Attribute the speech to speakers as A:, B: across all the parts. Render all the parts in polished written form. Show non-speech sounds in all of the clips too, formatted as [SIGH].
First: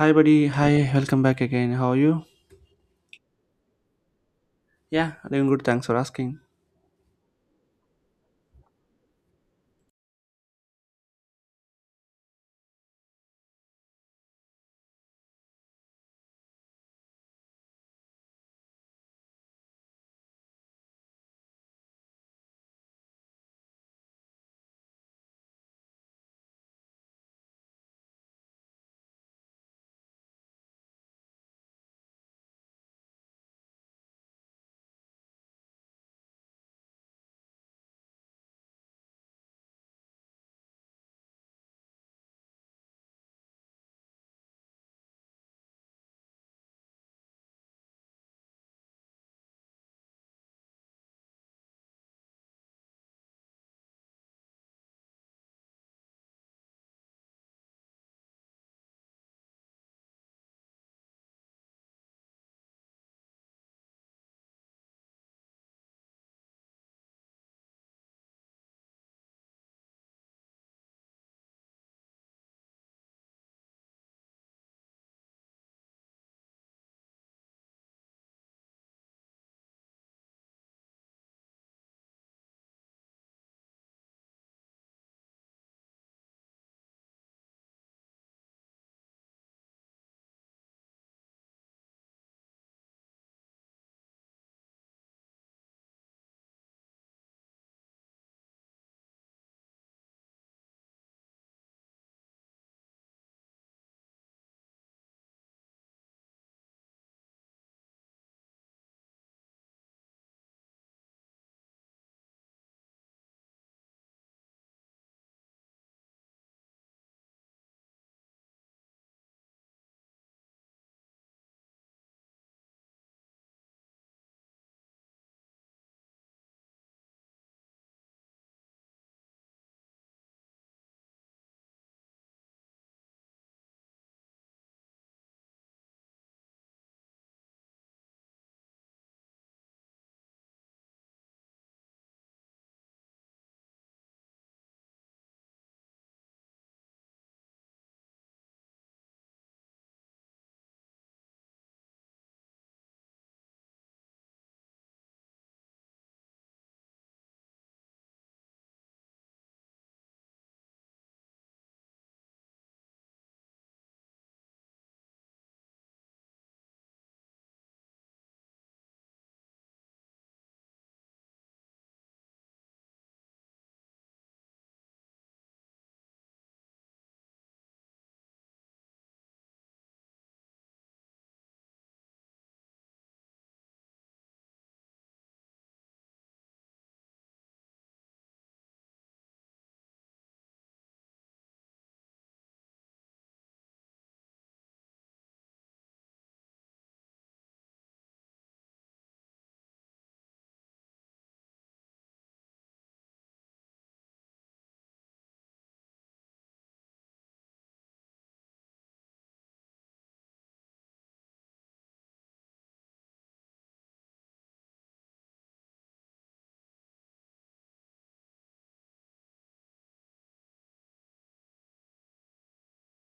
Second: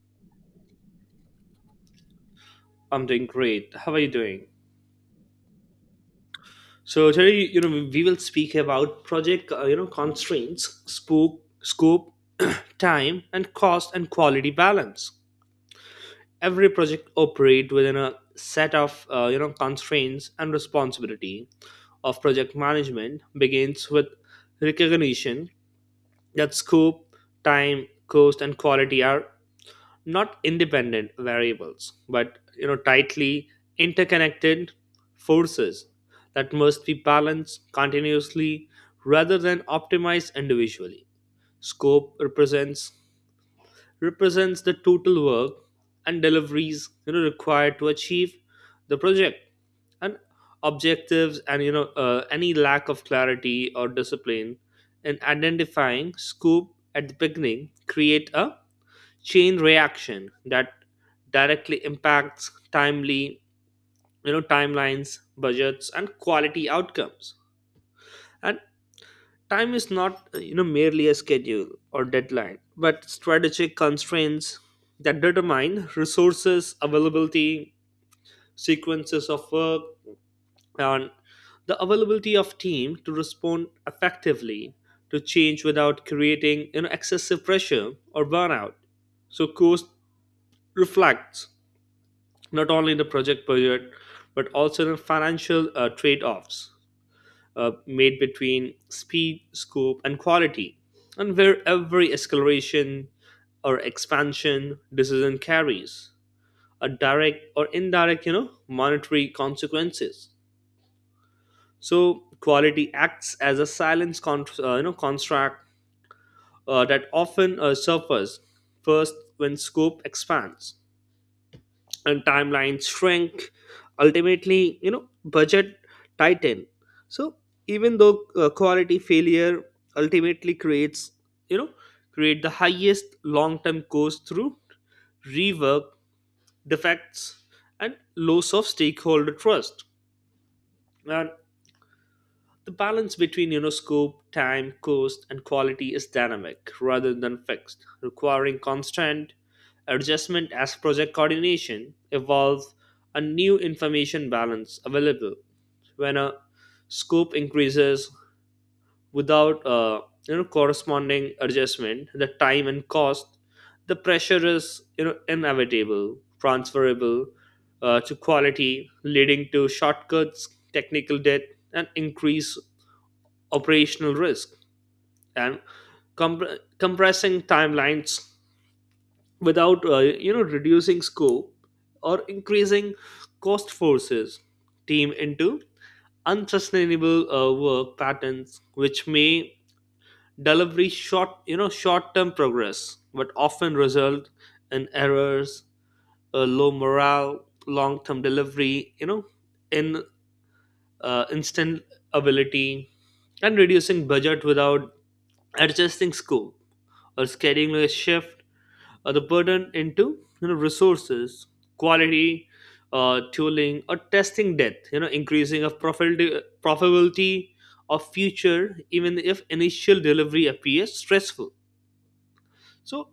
A: Hi, buddy. Hi, welcome back again. How are you?
B: I'm doing great. How are you doing?
A: Yeah, doing good. Thanks for asking.
B: So today, we will speak about project, constraints, scope, [CLEARS THROAT] time, and cost and quality balance. Every project operates within a set of, constraints, and responsibility of project management begins with recognition that scope, time, cost, and quality are not independent variables but tightly interconnected forces that must be balanced continuously rather than optimized individually. Scope represents the total work and deliveries required to achieve the project and objectives, and any lack of clarity or discipline in identifying scope at the beginning create a chain reaction that directly impacts timely you know timelines, budgets, and quality outcomes. And time is not merely a schedule or deadline but strategic constraints that determine resources availability, sequences of work, and the availability of team to respond effectively to change without creating excessive pressure or burnout. So cost reflects not only in the project budget but also in financial trade-offs made between speed, scope, and quality, and where every escalation or expansion decision carries a direct or indirect monetary consequences. So quality acts as a silence con- you know contract that often suffers first when scope expands and timelines shrink, ultimately budget tighten. So even though quality failure ultimately creates you know create the highest long term cost through rework, defects, and loss of stakeholder trust. And the balance between scope, time, cost, and quality is dynamic rather than fixed, requiring constant adjustment as project coordination evolves and new information balance available. When a scope increases without a corresponding adjustment, the time and cost, the pressure is inevitable, transferable to quality, leading to shortcuts, technical debt, and increase operational risk. And comp- compressing timelines without reducing scope or increasing cost forces team into unsustainable work patterns which may deliver short you know short term progress but often result in errors, low morale, long term delivery, in instant ability. And reducing budget without adjusting scope or scheduling a shift, or the burden into resources, quality, tooling or testing depth, increasing of profitability of future even if initial delivery appears stressful. So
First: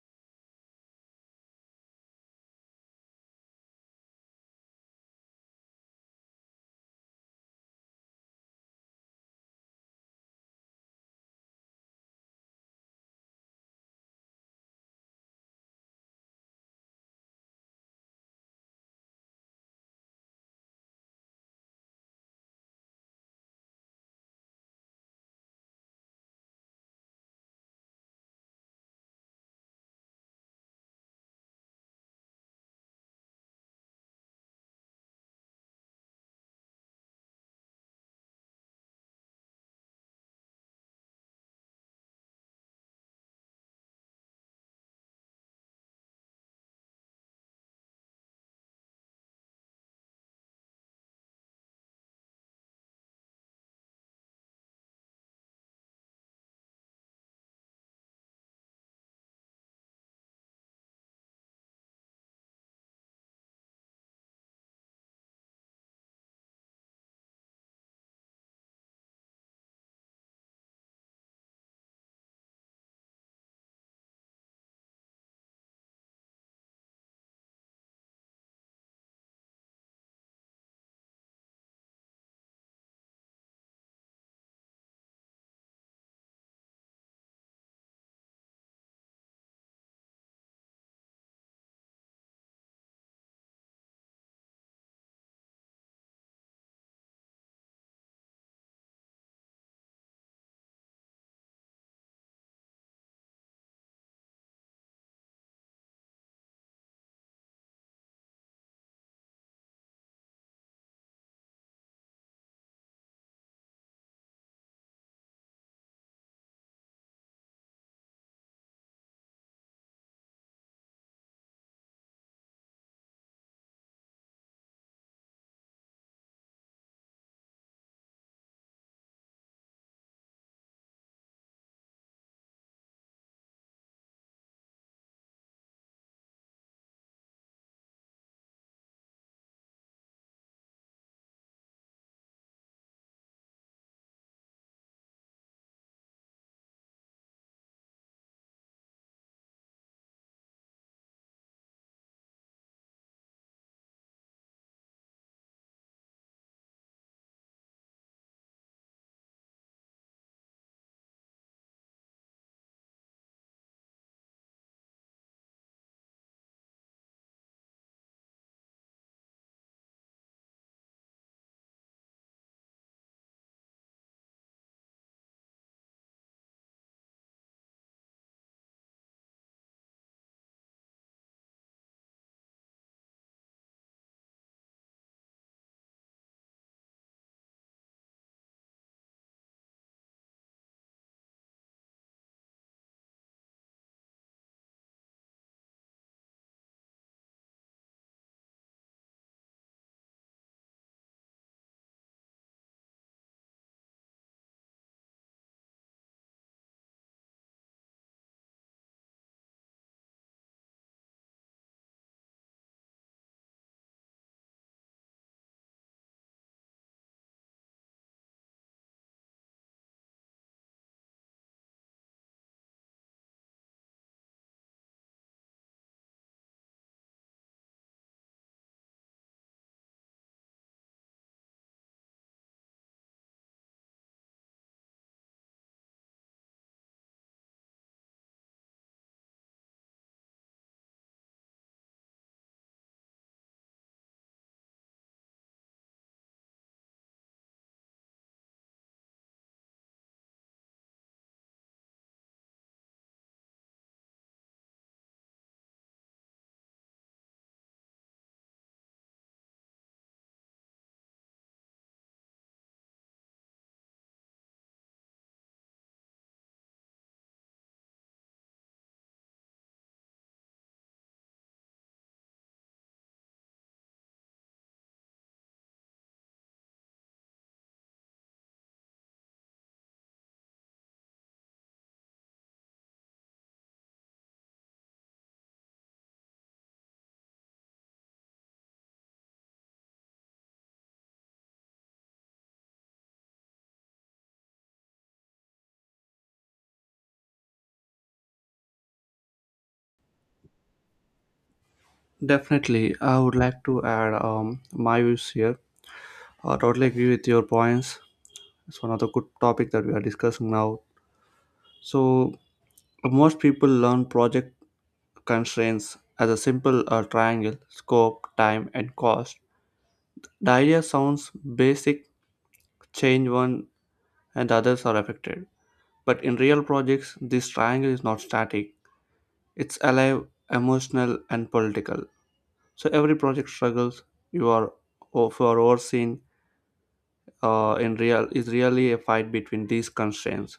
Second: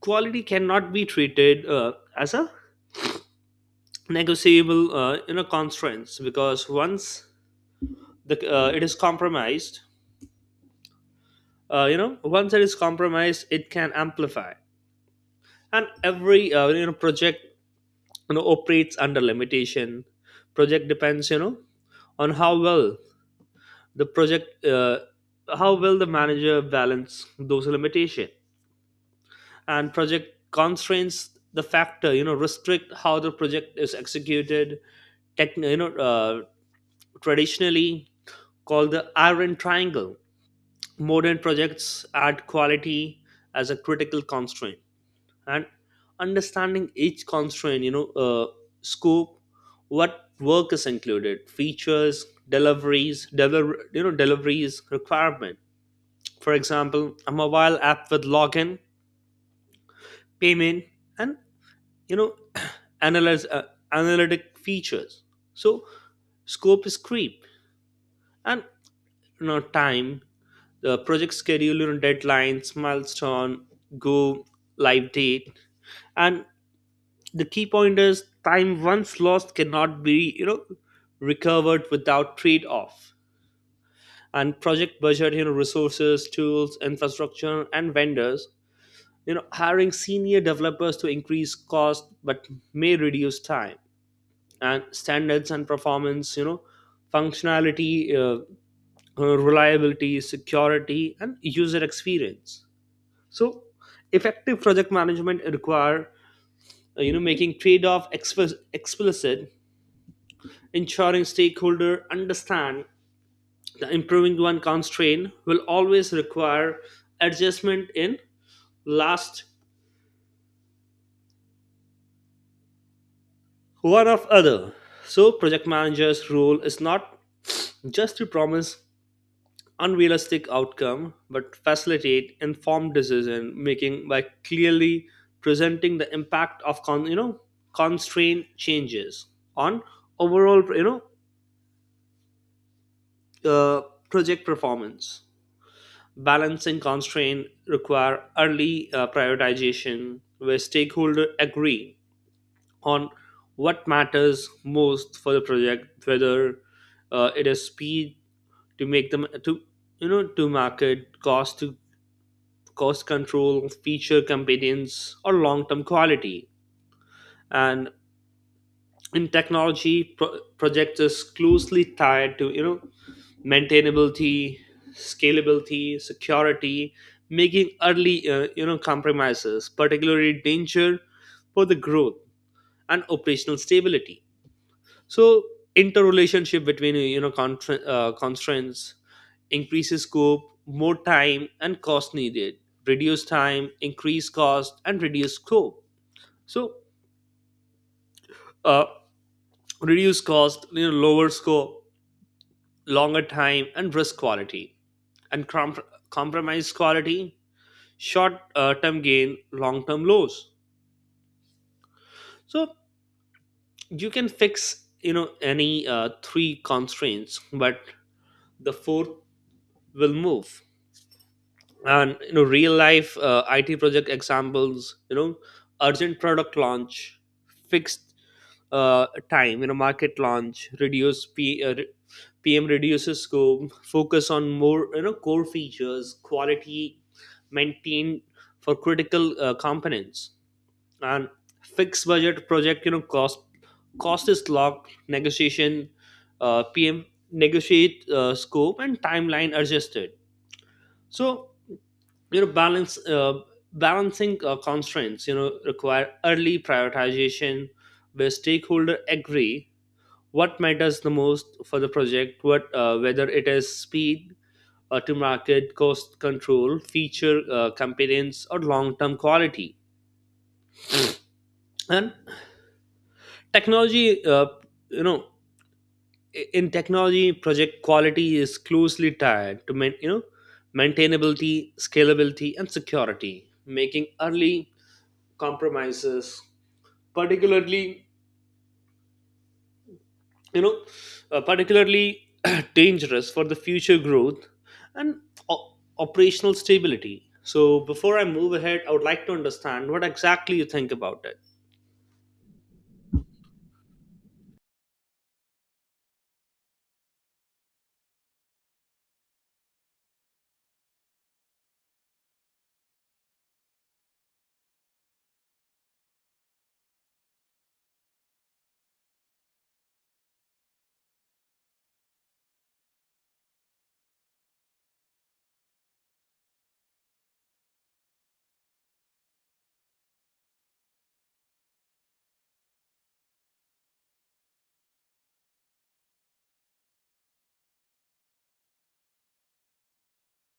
B: quality cannot be treated as a negotiable constraints, because once the it is compromised, once it is compromised it can amplify. And every project operates under limitation. Project depends on how well the project how well the manager balance those limitation. And project constraints, the factor restrict how the project is executed, tech, you know traditionally called the iron triangle. Modern projects add quality as a critical constraint. And understanding each constraint, scope, what work is included, features, deliveries deliver you know deliveries requirement, for example a mobile app with login, payment, and you know [CLEARS THROAT] analyze analytic features. So scope is creep. And time, the project schedule, deadlines, milestone, go live date. And the key point is, time once lost cannot be recovered without trade off. And project budget, resources, tools, infrastructure, and vendors. Hiring senior developers to increase cost but may reduce time. And standards and performance, functionality, reliability, security, and user experience. So effective project management require making trade-off explicit, ensuring stakeholders understand that improving one constraint will always require adjustment in last one of other. So project manager's role is not just to promise unrealistic outcome but facilitate informed decision making by clearly presenting the impact of constraint changes on overall uh, project performance. Balancing constraint require early prioritization where stakeholders agree on what matters most for the project, whether it is speed to make them to you know to market, cost control, feature competence, or long-term quality. And in projects is closely tied to maintainability, scalability, security, making early compromises particularly danger for the growth and operational stability. So interrelationship between constraints, increases scope more time and cost needed, reduce time increase cost and reduce scope. So uh, reduce cost, lower scope, longer time and risk quality. And compromise quality, short term gain long term loss. So you can fix any three constraints but the fourth will move. And real life it project examples, urgent product launch, fixed time, market launch, reduce pm reduces scope, focus on more core features, quality maintained for critical components. And fixed budget project, cost is locked, negotiation, pm negotiate scope and timeline adjusted. So you know balance balancing constraints require early prioritization where stakeholder agree what matters the most for the project, what whether it is speed to market, cost control, feature competence, or long term quality. And technology, you know in technology project quality is closely tied to maintainability, scalability, and security, making early compromises particularly you know particularly [CLEARS THROAT] dangerous for the future growth and operational stability. So before I move ahead, I would like to understand what exactly you think about it.
A: Definitely, I would like to add my views here. I totally agree with your points. It's one of the good topic that we are discussing now. So most people learn project constraints as a simple triangle: scope, time, and cost. The idea sounds basic. Change one, and the others are affected. But in real projects, this triangle is not static. It's alive, emotional, and political. So every project struggles you are for overseen in real is really a fight between these constraints.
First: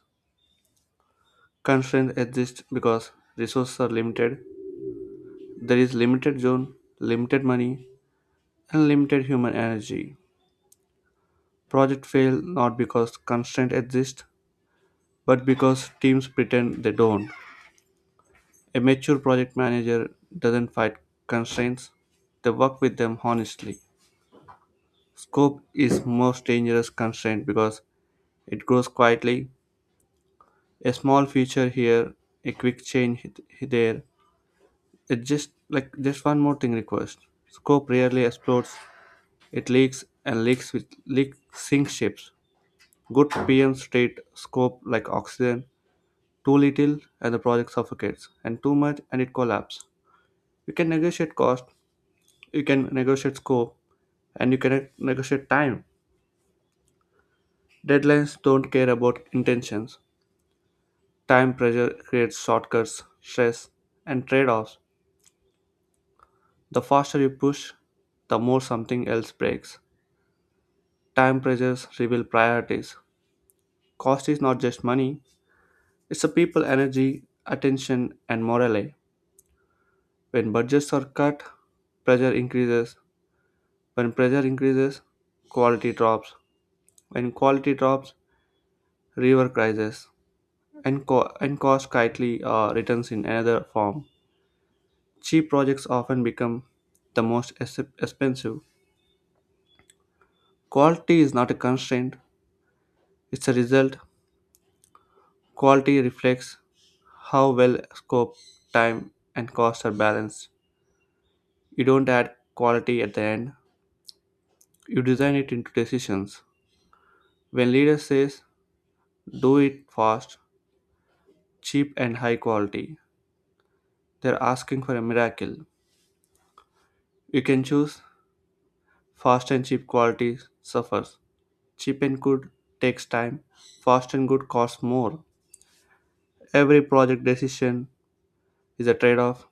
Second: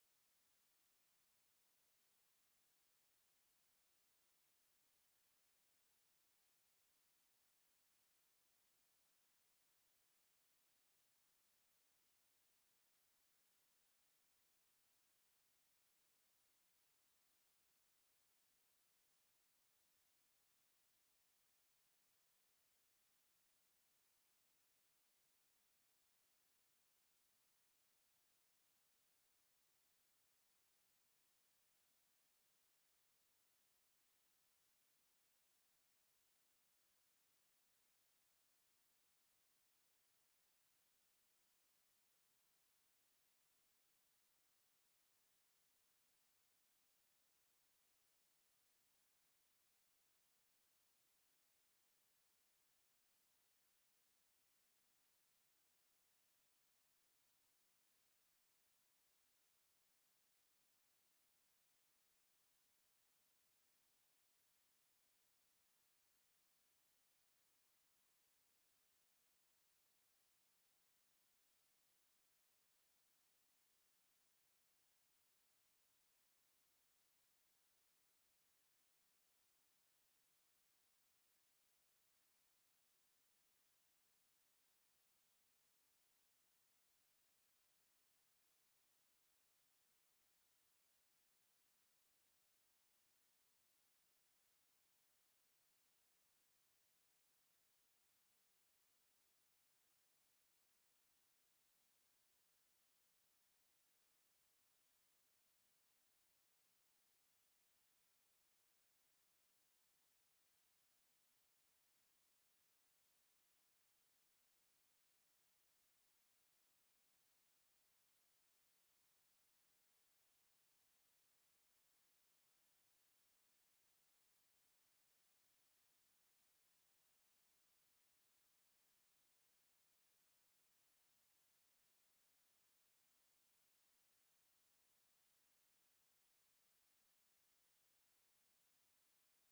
A: Constraints exist because resources are limited. There is limited zone, limited money, and limited human energy. Project fail not because constraints exist, but because teams pretend they don't. A mature project manager doesn't fight constraints; they work with them honestly. Scope is most dangerous constraint because it grows quietly, a small feature here, a quick change hit there. It's just like just one more thing request. Scope rarely explodes. It leaks and leaks with leak sink ships. Good PM state scope like oxygen. Too little and the project suffocates, and too much and it collapses. You can negotiate cost. You can negotiate scope, and you can negotiate time. Deadlines don't care about intentions. Time pressure creates shortcuts, stress, and trade offs. The faster you push, the more something else breaks. Time pressures reveal priorities. Cost is not just money, it's a people energy, attention, and morale. When budgets are cut, pressure increases. When pressure increases, quality drops. When quality drops, river crisis. And cost tightly returns in another form. Cheap projects often become the most expensive. Quality is not a constraint, it's a result. Quality reflects how well scope, time, and cost are balanced. You don't add quality at the end, you design it into decisions. When leader says do it fast, cheap and high quality, they're asking for a miracle. You can choose fast and cheap quality suffers. Cheap and good takes time, fast and good costs more. Every project decision is a trade-off.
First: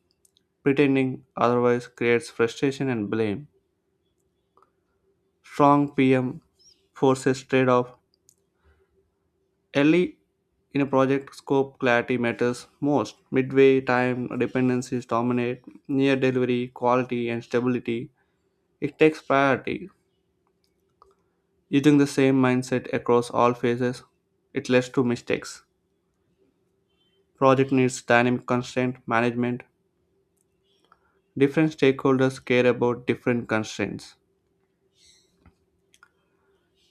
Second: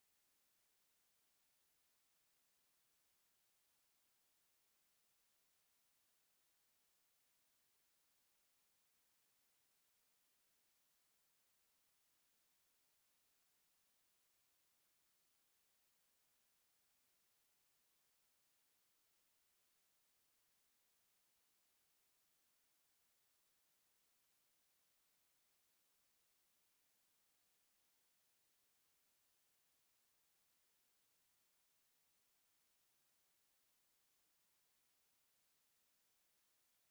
A: Pretending otherwise creates frustration and blame. Strong PM forces trade-off. Early in a project, scope clarity matters most. Midway, time dependencies dominate. Near delivery, quality, and stability. It takes priority. Using the same mindset across all phases, it leads to mistakes. Project needs dynamic constraint management. Different stakeholders care about different constraints.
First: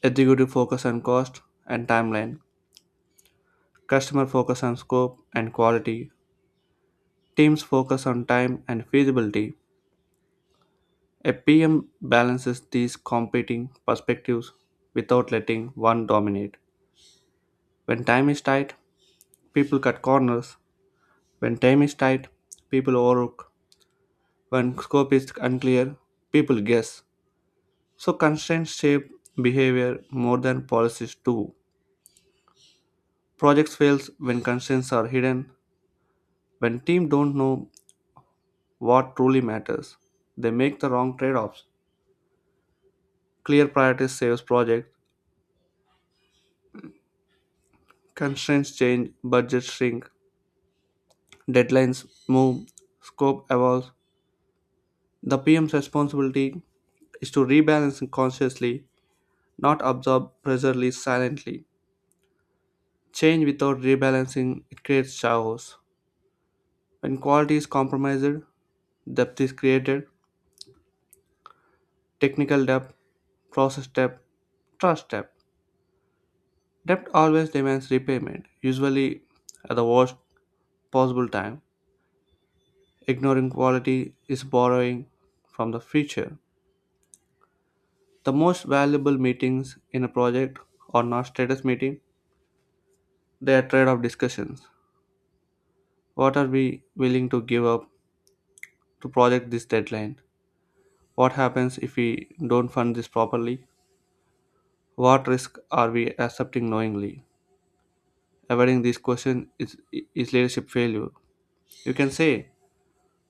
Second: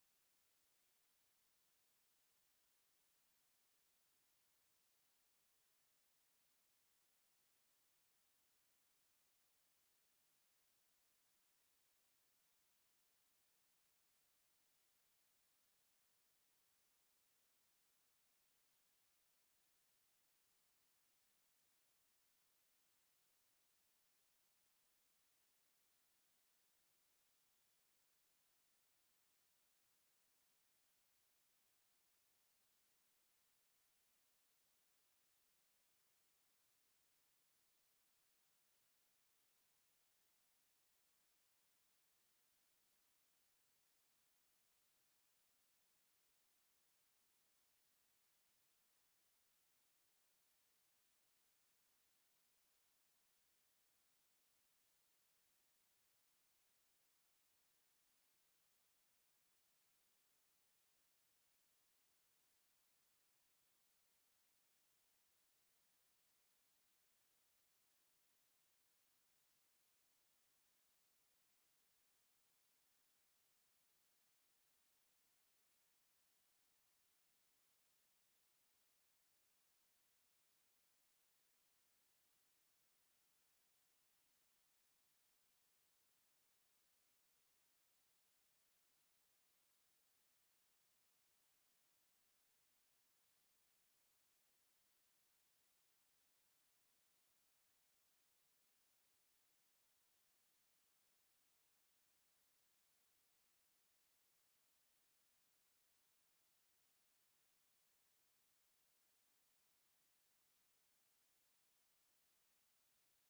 A: Executive focus on cost and timeline. Customer focus on scope and quality. Teams focus on time and feasibility. A PM balances these competing perspectives without letting one dominate. When time is tight, people cut corners. When time is tight, people overlook. When scope is unclear, people guess. So constraints shape behavior more than policies do. Projects fails when constraints are hidden. When team don't know what truly matters, they make the wrong trade-offs. Clear priorities saves project. Constraints change, budgets shrink, deadlines move, scope evolves. The PM's responsibility is to rebalance consciously, not absorb pressure release silently. Change without rebalancing it creates chaos. When quality is compromised, depth is created. Technical depth, process depth, trust depth. Debt always demands repayment, usually at the worst possible time. Ignoring quality is borrowing from the future. The most valuable meetings in a project are not status meetings, they are trade off discussions. What are we willing to give up to project this deadline? What happens if we don't fund this properly? What risk are we accepting knowingly? Avoiding these questions is leadership failure. You can say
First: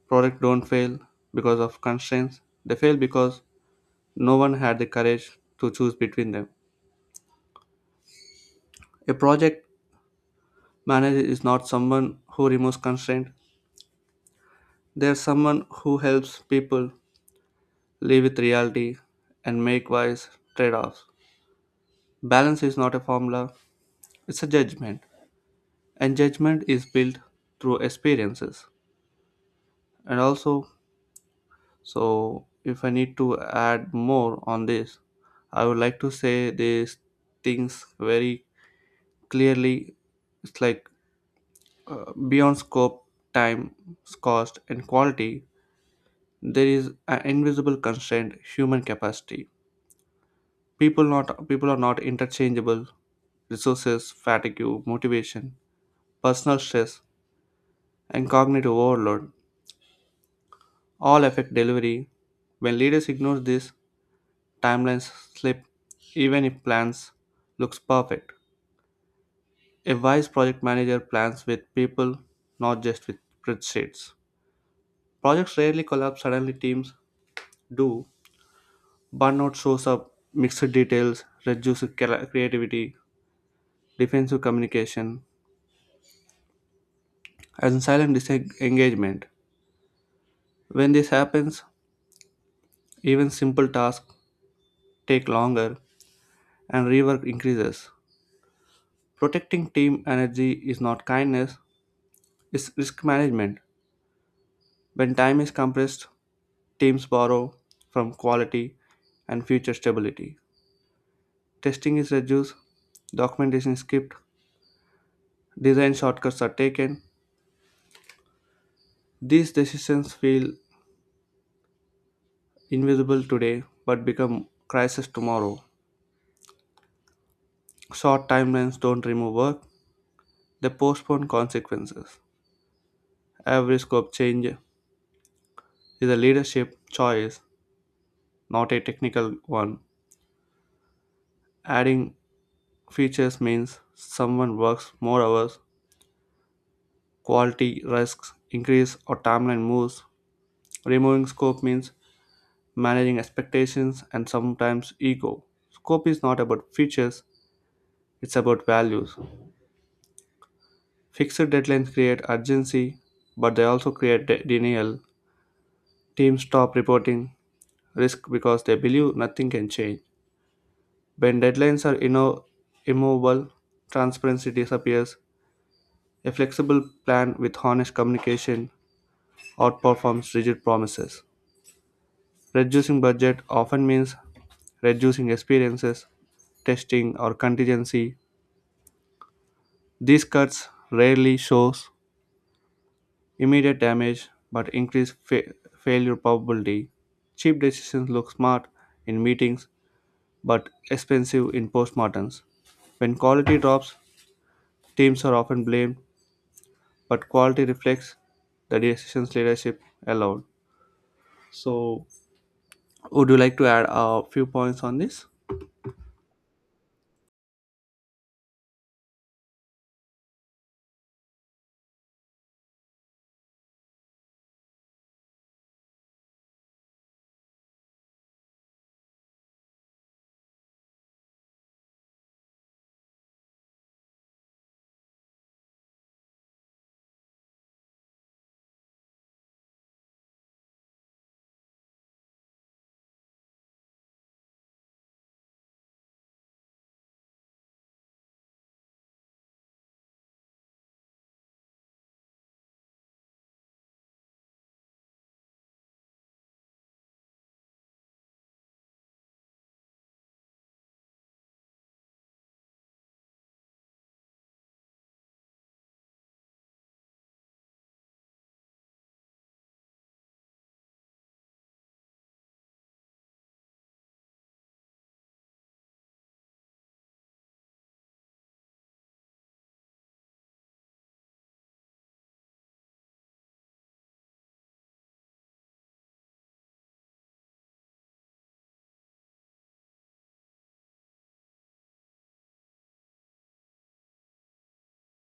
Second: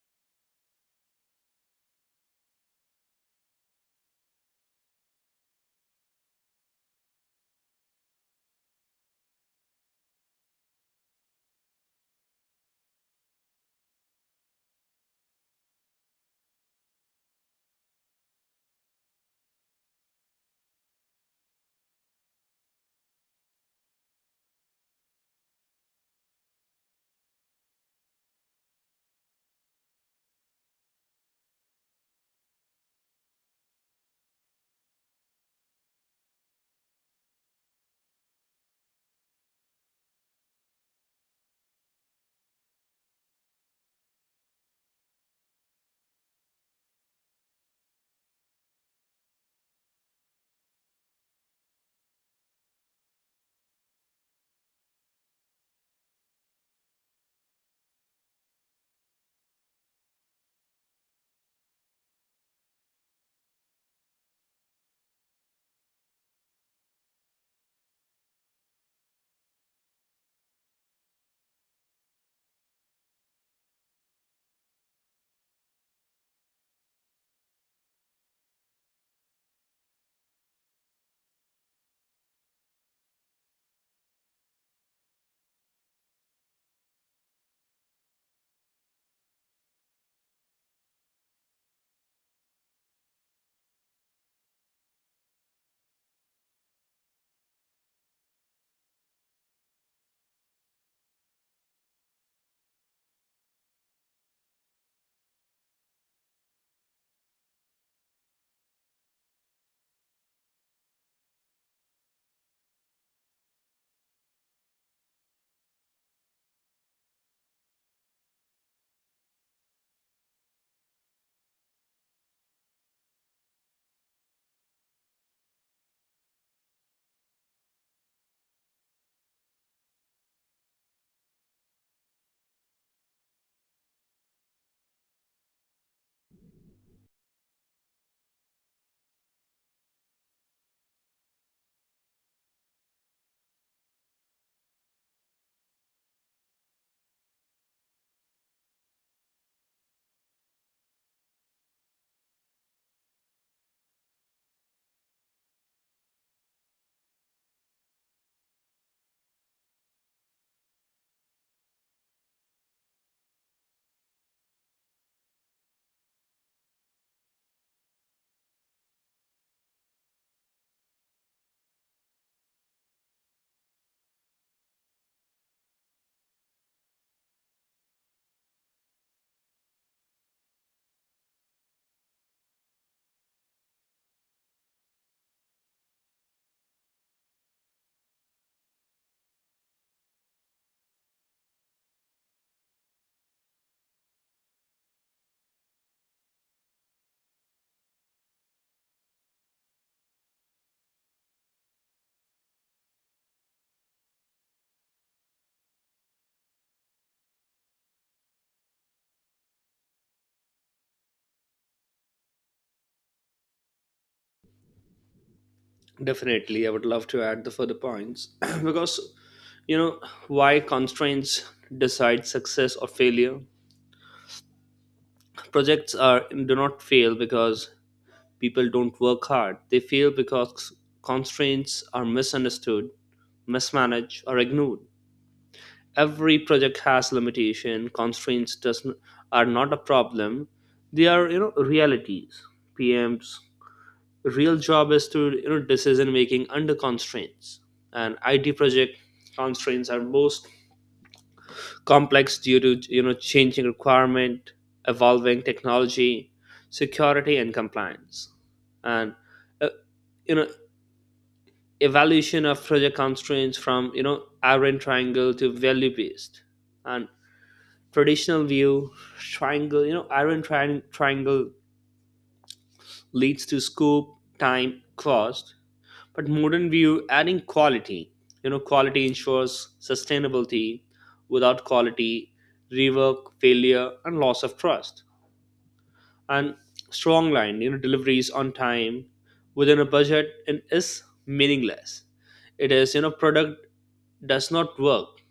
A: projects don't fail because of constraints, they fail because no one had the courage to choose between them. A project manager is not someone who removes constraint, they're someone who helps people live with reality and make wise trade offs. Balance is not a formula, it's a judgment. And judgment is built through experiences. And also, so if I need to add more on this, I would like to say these things very clearly. It's like beyond scope, time, cost, and quality, there is an invisible constraint human capacity. People are not interchangeable. Resources, fatigue, motivation, personal stress, and cognitive overload all affect delivery. When leaders ignore this, timelines slip even if plans looks perfect. A wise project manager plans with people, not just with spreadsheets. Projects rarely collapse suddenly, teams do. Burnout shows up, mixed details, reduced creativity, defensive communication, and silent disengagement. When this happens, even simple tasks take longer and rework increases. Protecting team energy is not kindness, it's risk management. When time is compressed, teams borrow from quality and future stability. Testing is reduced, documentation is skipped, design shortcuts are taken. These decisions feel invisible today but become crisis tomorrow. Short timelines don't remove work, they postpone consequences. Every scope change is a leadership choice, not a technical one. Adding features means someone works more hours, quality risks increase, or timeline moves. Removing scope means managing expectations and sometimes ego. Scope is not about features, it's about values. Fixed deadlines create urgency, but they also create denial. Teams stop reporting risk because they believe nothing can change. When deadlines are immovable, transparency disappears. A flexible plan with honest communication outperforms rigid promises. Reducing budget often means reducing experiences, testing, or contingency. These cuts rarely show immediate damage but increase failure probability. Cheap decisions look smart in meetings but expensive in postmortems. When quality drops, teams are often blamed but quality reflects the decision's leadership allowed. So, would you like to add a few points on this?
B: Definitely, I would love to add the further points [CLEARS THROAT] because you know why constraints decide success or failure. Projects are do not fail because people don't work hard, they fail because constraints are misunderstood, mismanaged, or ignored. Every project has limitation, are not a problem, they are realities. PM's real job is to decision making under constraints. And it project constraints are most complex due to changing requirement, evolving technology, security and compliance. And uh, you know evaluation of project constraints from iron triangle to value based. And traditional view triangle, triangle leads to scope, time, cost. But modern view adding quality, quality ensures sustainability. Without quality, rework, failure, and loss of trust. And strong line, deliveries on time, within a budget and is meaningless. It is product does not work.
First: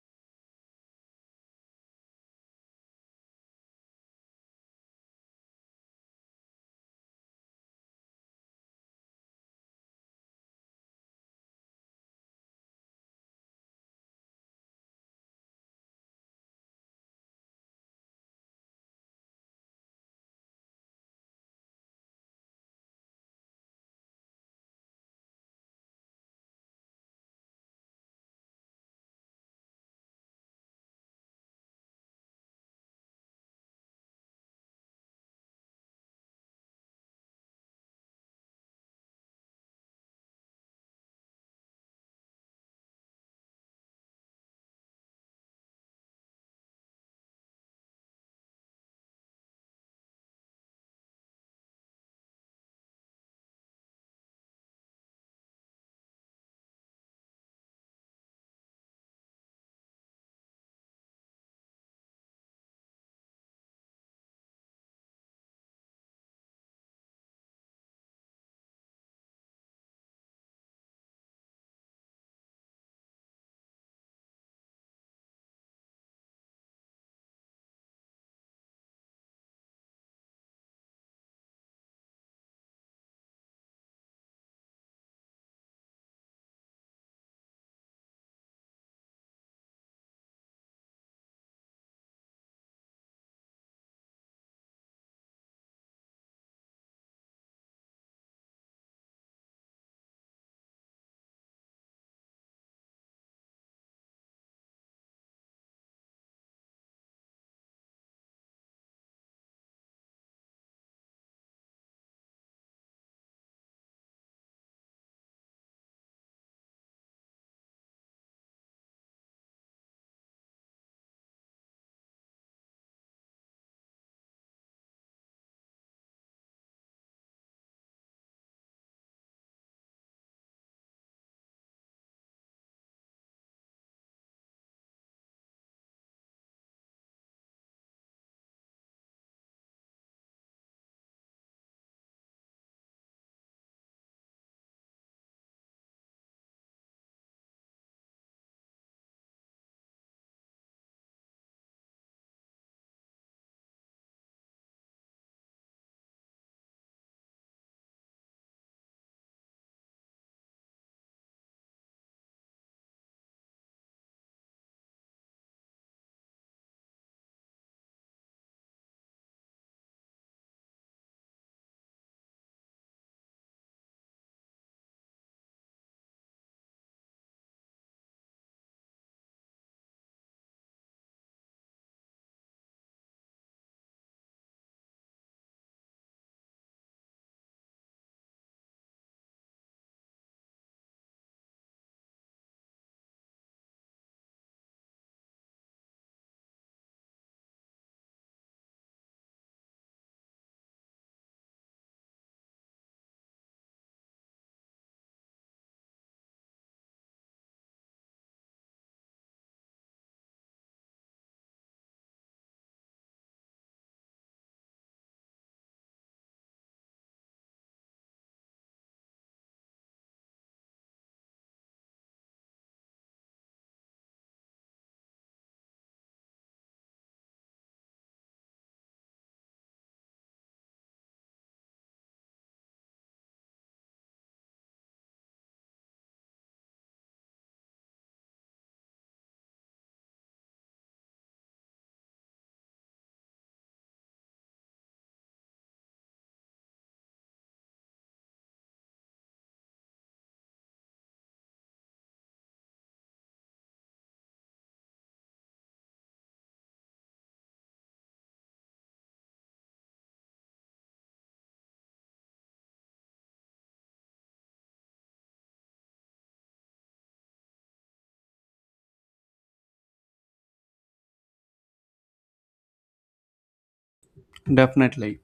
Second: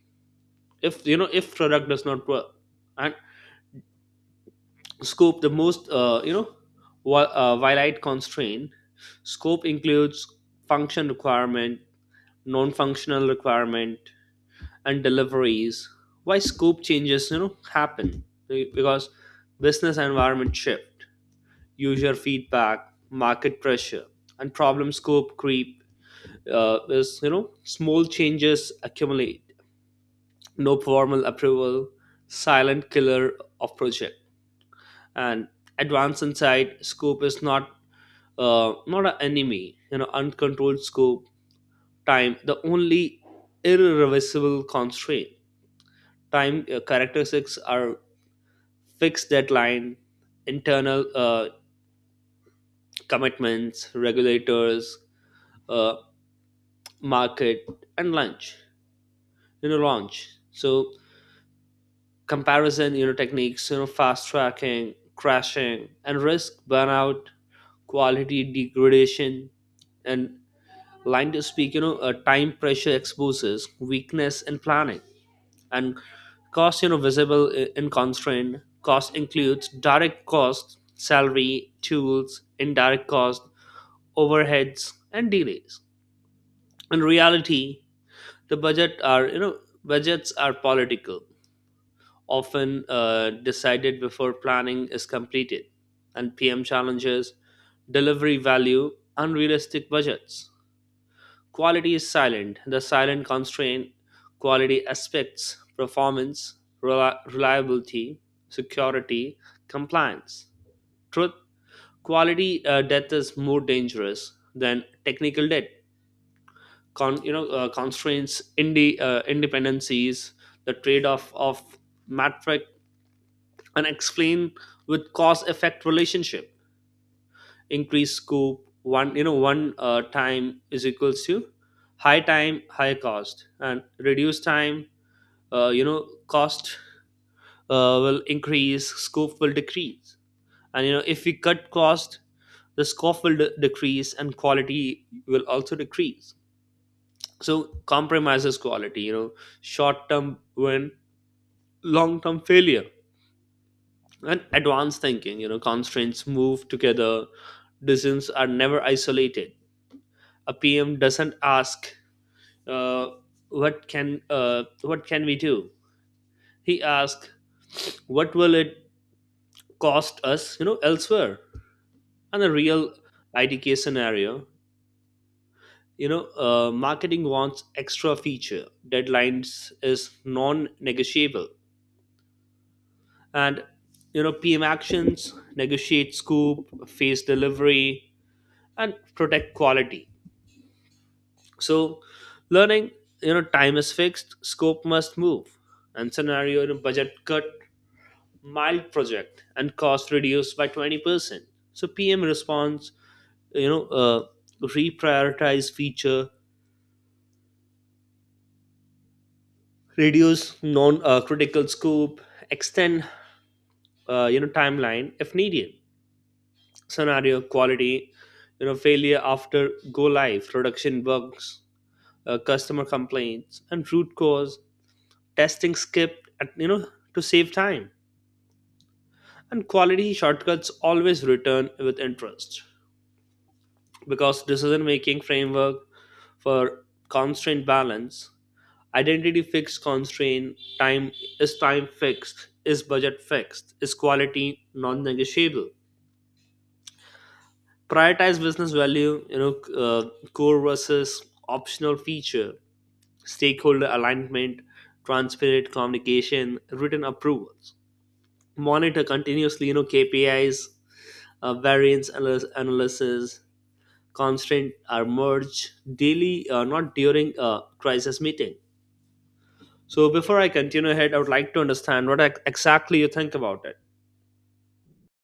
B: If if product does not work. And scope, the most wide constraint. Scope includes function requirement, non-functional requirement, and deliveries. Why scope changes happen? Because business environment shift, user feedback, market pressure. And problem scope creep, is small changes accumulate, no formal approval, silent killer of project. And advanced insight, scope is not not an enemy, uncontrolled scope. Time, the only irreversible constraint. Time characteristics are fixed deadline, internal commitments, regulators, uh, market, and lunch, launch. So comparison, techniques, fast tracking, crashing, and risk burnout, quality degradation. And line to speak, time pressure exposes weakness in planning. And cost, visible in constraint. Cost includes direct cost, salary, tools, indirect cost, overheads, and delays. In reality, the budget are, budgets are political, often decided before planning is completed. And pm challenges, delivery value, unrealistic budgets. Quality is silent. The silent constraint, quality aspects, performance, reliability, security, compliance. Truth, quality death is more dangerous than technical debt. Constraints, independencies, the trade-off of metric, and explain with cause-effect relationship. Increased scope, one you know one time is equals to high time, high cost. And reduce time, cost will increase, scope will decrease. And if we cut cost, the scope will decrease and quality will also decrease. So compromises quality, short term win, long term failure. And advanced thinking, constraints move together, decisions are never isolated. A PM doesn't ask uh, what can we do. He asks what will it cost us, elsewhere. And a real IDK scenario, marketing wants extra feature. Deadlines is non-negotiable, and PM actions negotiate scope, phase delivery, and protect quality. So learning, time is fixed, scope must move. And scenario, budget cut, mild project, and cost reduced by 20%. So PM response, you know, uh, reprioritize feature, reduce non-critical scope, extend, timeline if needed. Scenario quality, failure after go live, production bugs, customer complaints, and root cause testing skipped, to save time. And quality shortcuts always return with interest. Because decision making framework for constraint balance, identity fixed constraint, time, is time fixed, is budget fixed, is quality non negotiable. Prioritize business value, core versus optional feature, stakeholder alignment, transparent communication, written approvals. Monitor continuously, KPIs, analysis. Constraints are merged daily, not during a crisis meeting. So before I continue ahead, I would like to understand what exactly you think about it.
A: Definitely.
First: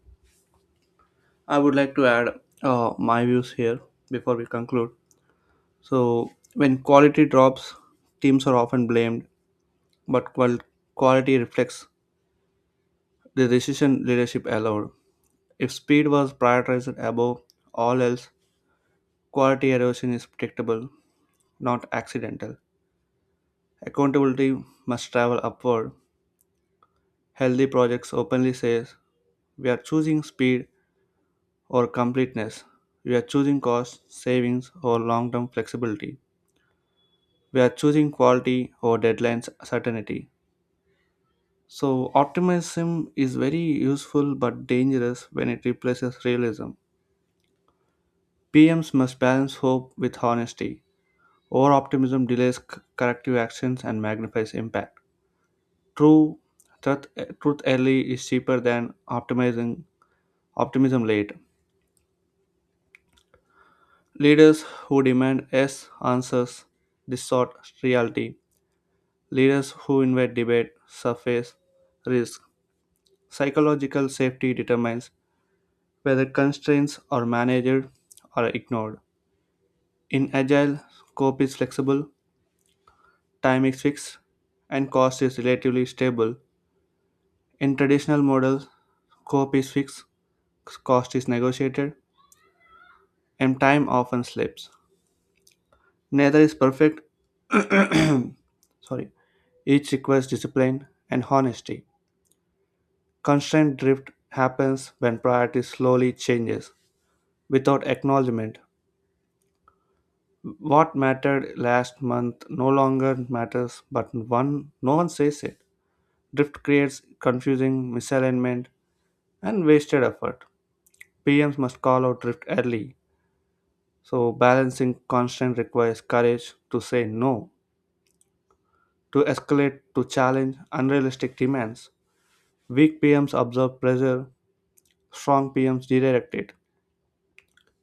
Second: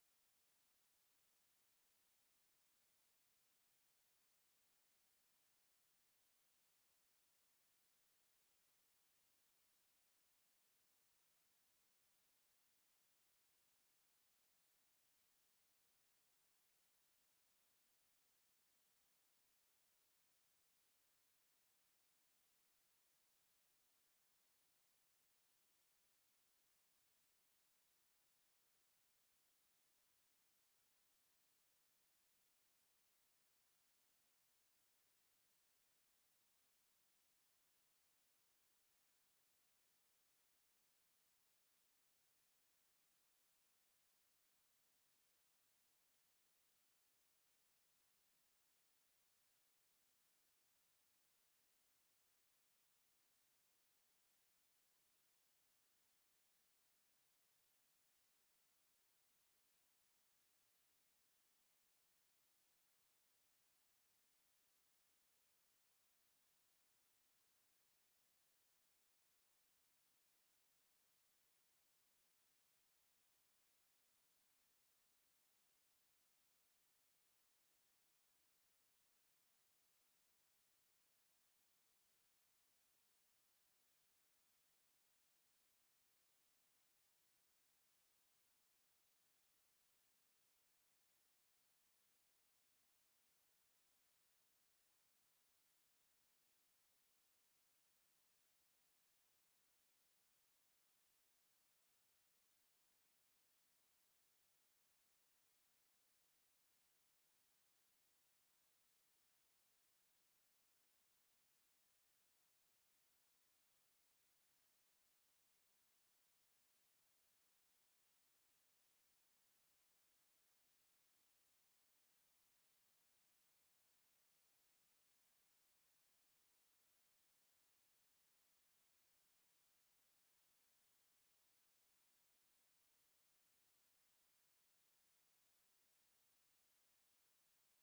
A: I would like to add my views here before we conclude. So, when quality drops, teams are often blamed, but quality reflects the decision leadership allowed. If speed was prioritized above all else, quality erosion is predictable, not accidental. Accountability must travel upward. Healthy projects openly says we are choosing speed or completeness. We are choosing cost savings or long term flexibility. We are choosing quality or deadline certainty. So, optimism is very useful but dangerous when it replaces realism. PMs must balance hope with honesty. Over optimism delays corrective actions and magnifies impact. True Truth early is cheaper than optimizing optimism late. Leaders who demand yes answers distort reality. Leaders who invite debate surface risk. Psychological safety determines whether constraints are managed or ignored. In agile, scope is flexible, time is fixed, and cost is relatively stable. In traditional models, scope is fixed, cost is negotiated, and time often slips. Neither is perfect. Sorry. Each requires discipline and honesty. Constraint drift happens when priority slowly changes without acknowledgement. What mattered last month no longer matters, but one no one says it. Drift creates confusing misalignment and wasted effort. PMs must call out drift early. So balancing constraint requires courage to say no, to escalate, to challenge unrealistic demands. Weak PMs absorb pressure strong PMs directed.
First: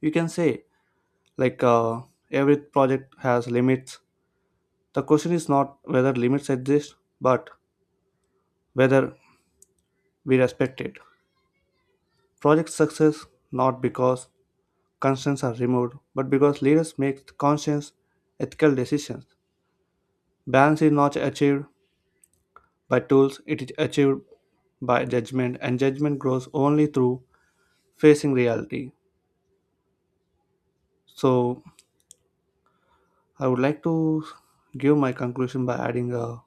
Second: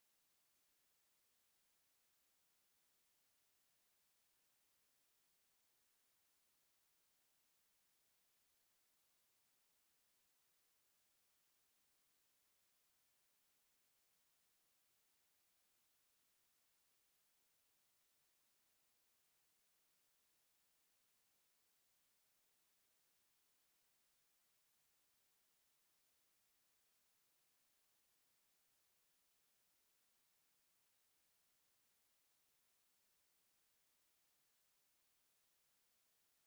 A: You can say, like, uh, every project has limits. The question is not whether limits exist, but whether we respect it. Project success not because constraints are removed, but because leaders make conscious, ethical decisions. Balance is not achieved by tools, it is achieved by judgment, and judgment grows only through facing reality. So, I would like to give my conclusion by adding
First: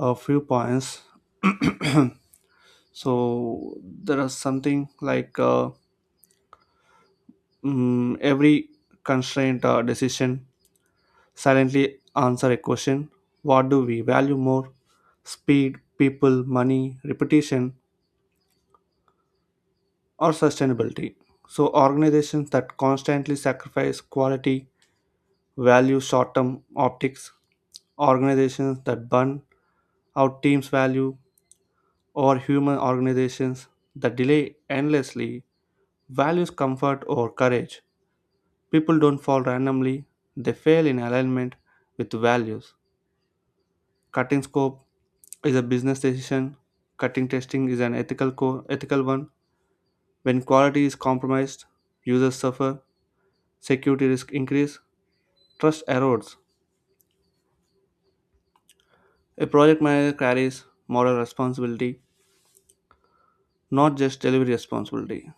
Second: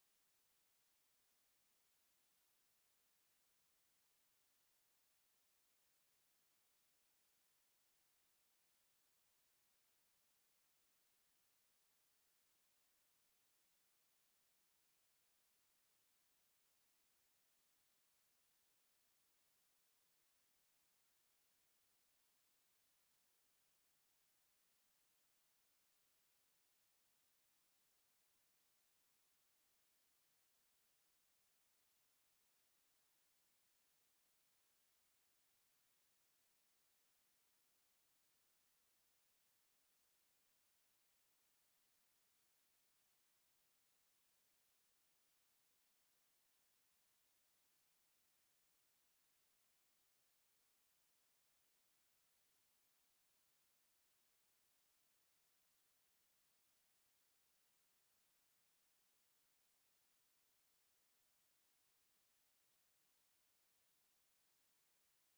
A: a few points. [CLEARS THROAT] So there is something like every constraint decision silently answer a question, what do we value more, speed, people, money, repetition, or sustainability. So organizations that constantly sacrifice quality value short-term optics, organizations that burn out teams value or human, organizations that delay endlessly values comfort or courage. People don't fall randomly, they fail in alignment with values. Cutting scope is a business decision, cutting testing is an ethical one. When quality is compromised, users suffer, security risk increase, trust erodes. A project manager carries moral responsibility, not just delivery responsibility.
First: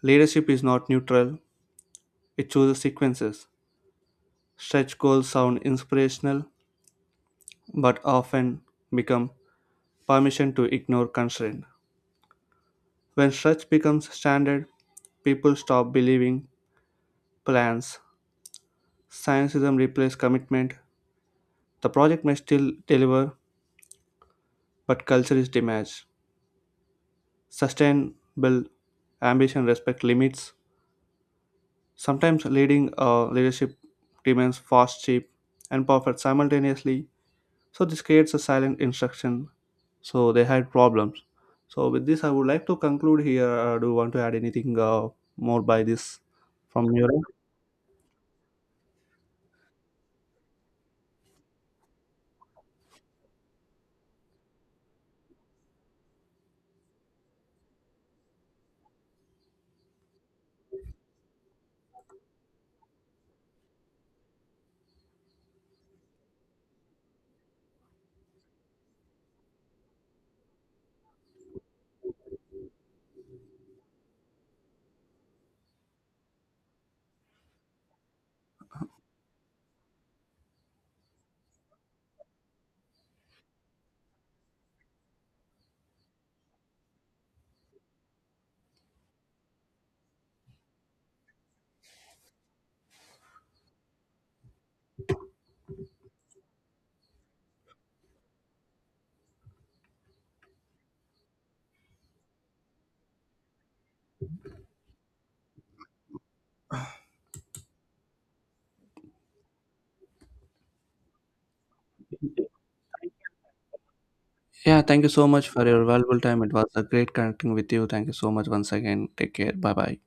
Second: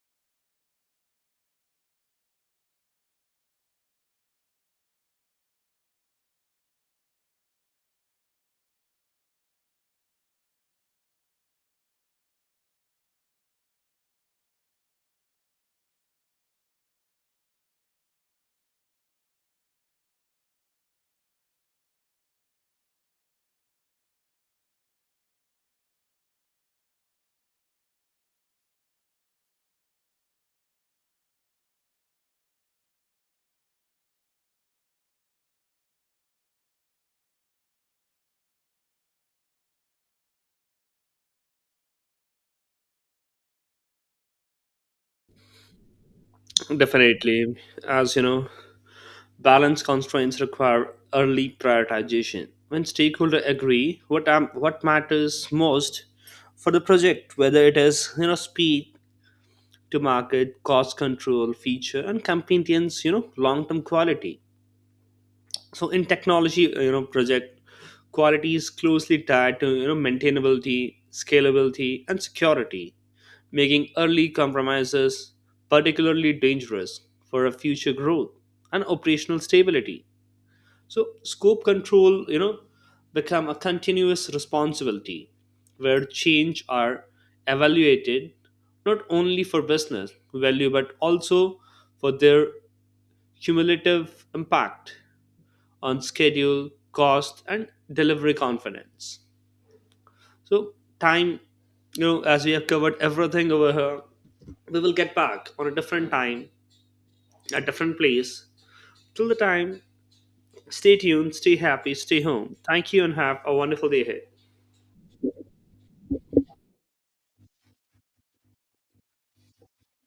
A: Leadership is not neutral, it chooses sequences. Stretch goals sound inspirational, but often become permission to ignore constraint. When such becomes standard, people stop believing plans. Scientism replaces commitment. The project may still deliver, but culture is damaged. Sustainable ambition respect limits, sometimes leading leadership demands fast, cheap, and perfect simultaneously. So this creates a silent instruction. So they had problems. So with this, I would like to conclude here. Do you want to add anything more by this from your end?
B: Definitely, as you know, balance constraints require early prioritization. When stakeholders agree what matters most for the project, whether it is speed to market, cost control, feature, and campaign's long term quality. So in technology project quality is closely tied to maintainability, scalability, and security, making early compromises particularly dangerous for a future growth and operational stability. So scope control become a continuous responsibility where change are evaluated not only for business value but also for their cumulative impact on schedule, cost, and delivery confidence. So, time, as we have covered everything over here, we will get back on a different time, a different place. Till the time, stay tuned, stay happy, stay home. Thank you, and have a wonderful day ahead.
A: Yeah, thank you so much for your valuable time. It was a great connecting with you. Thank you so much once again. Take care. Bye bye.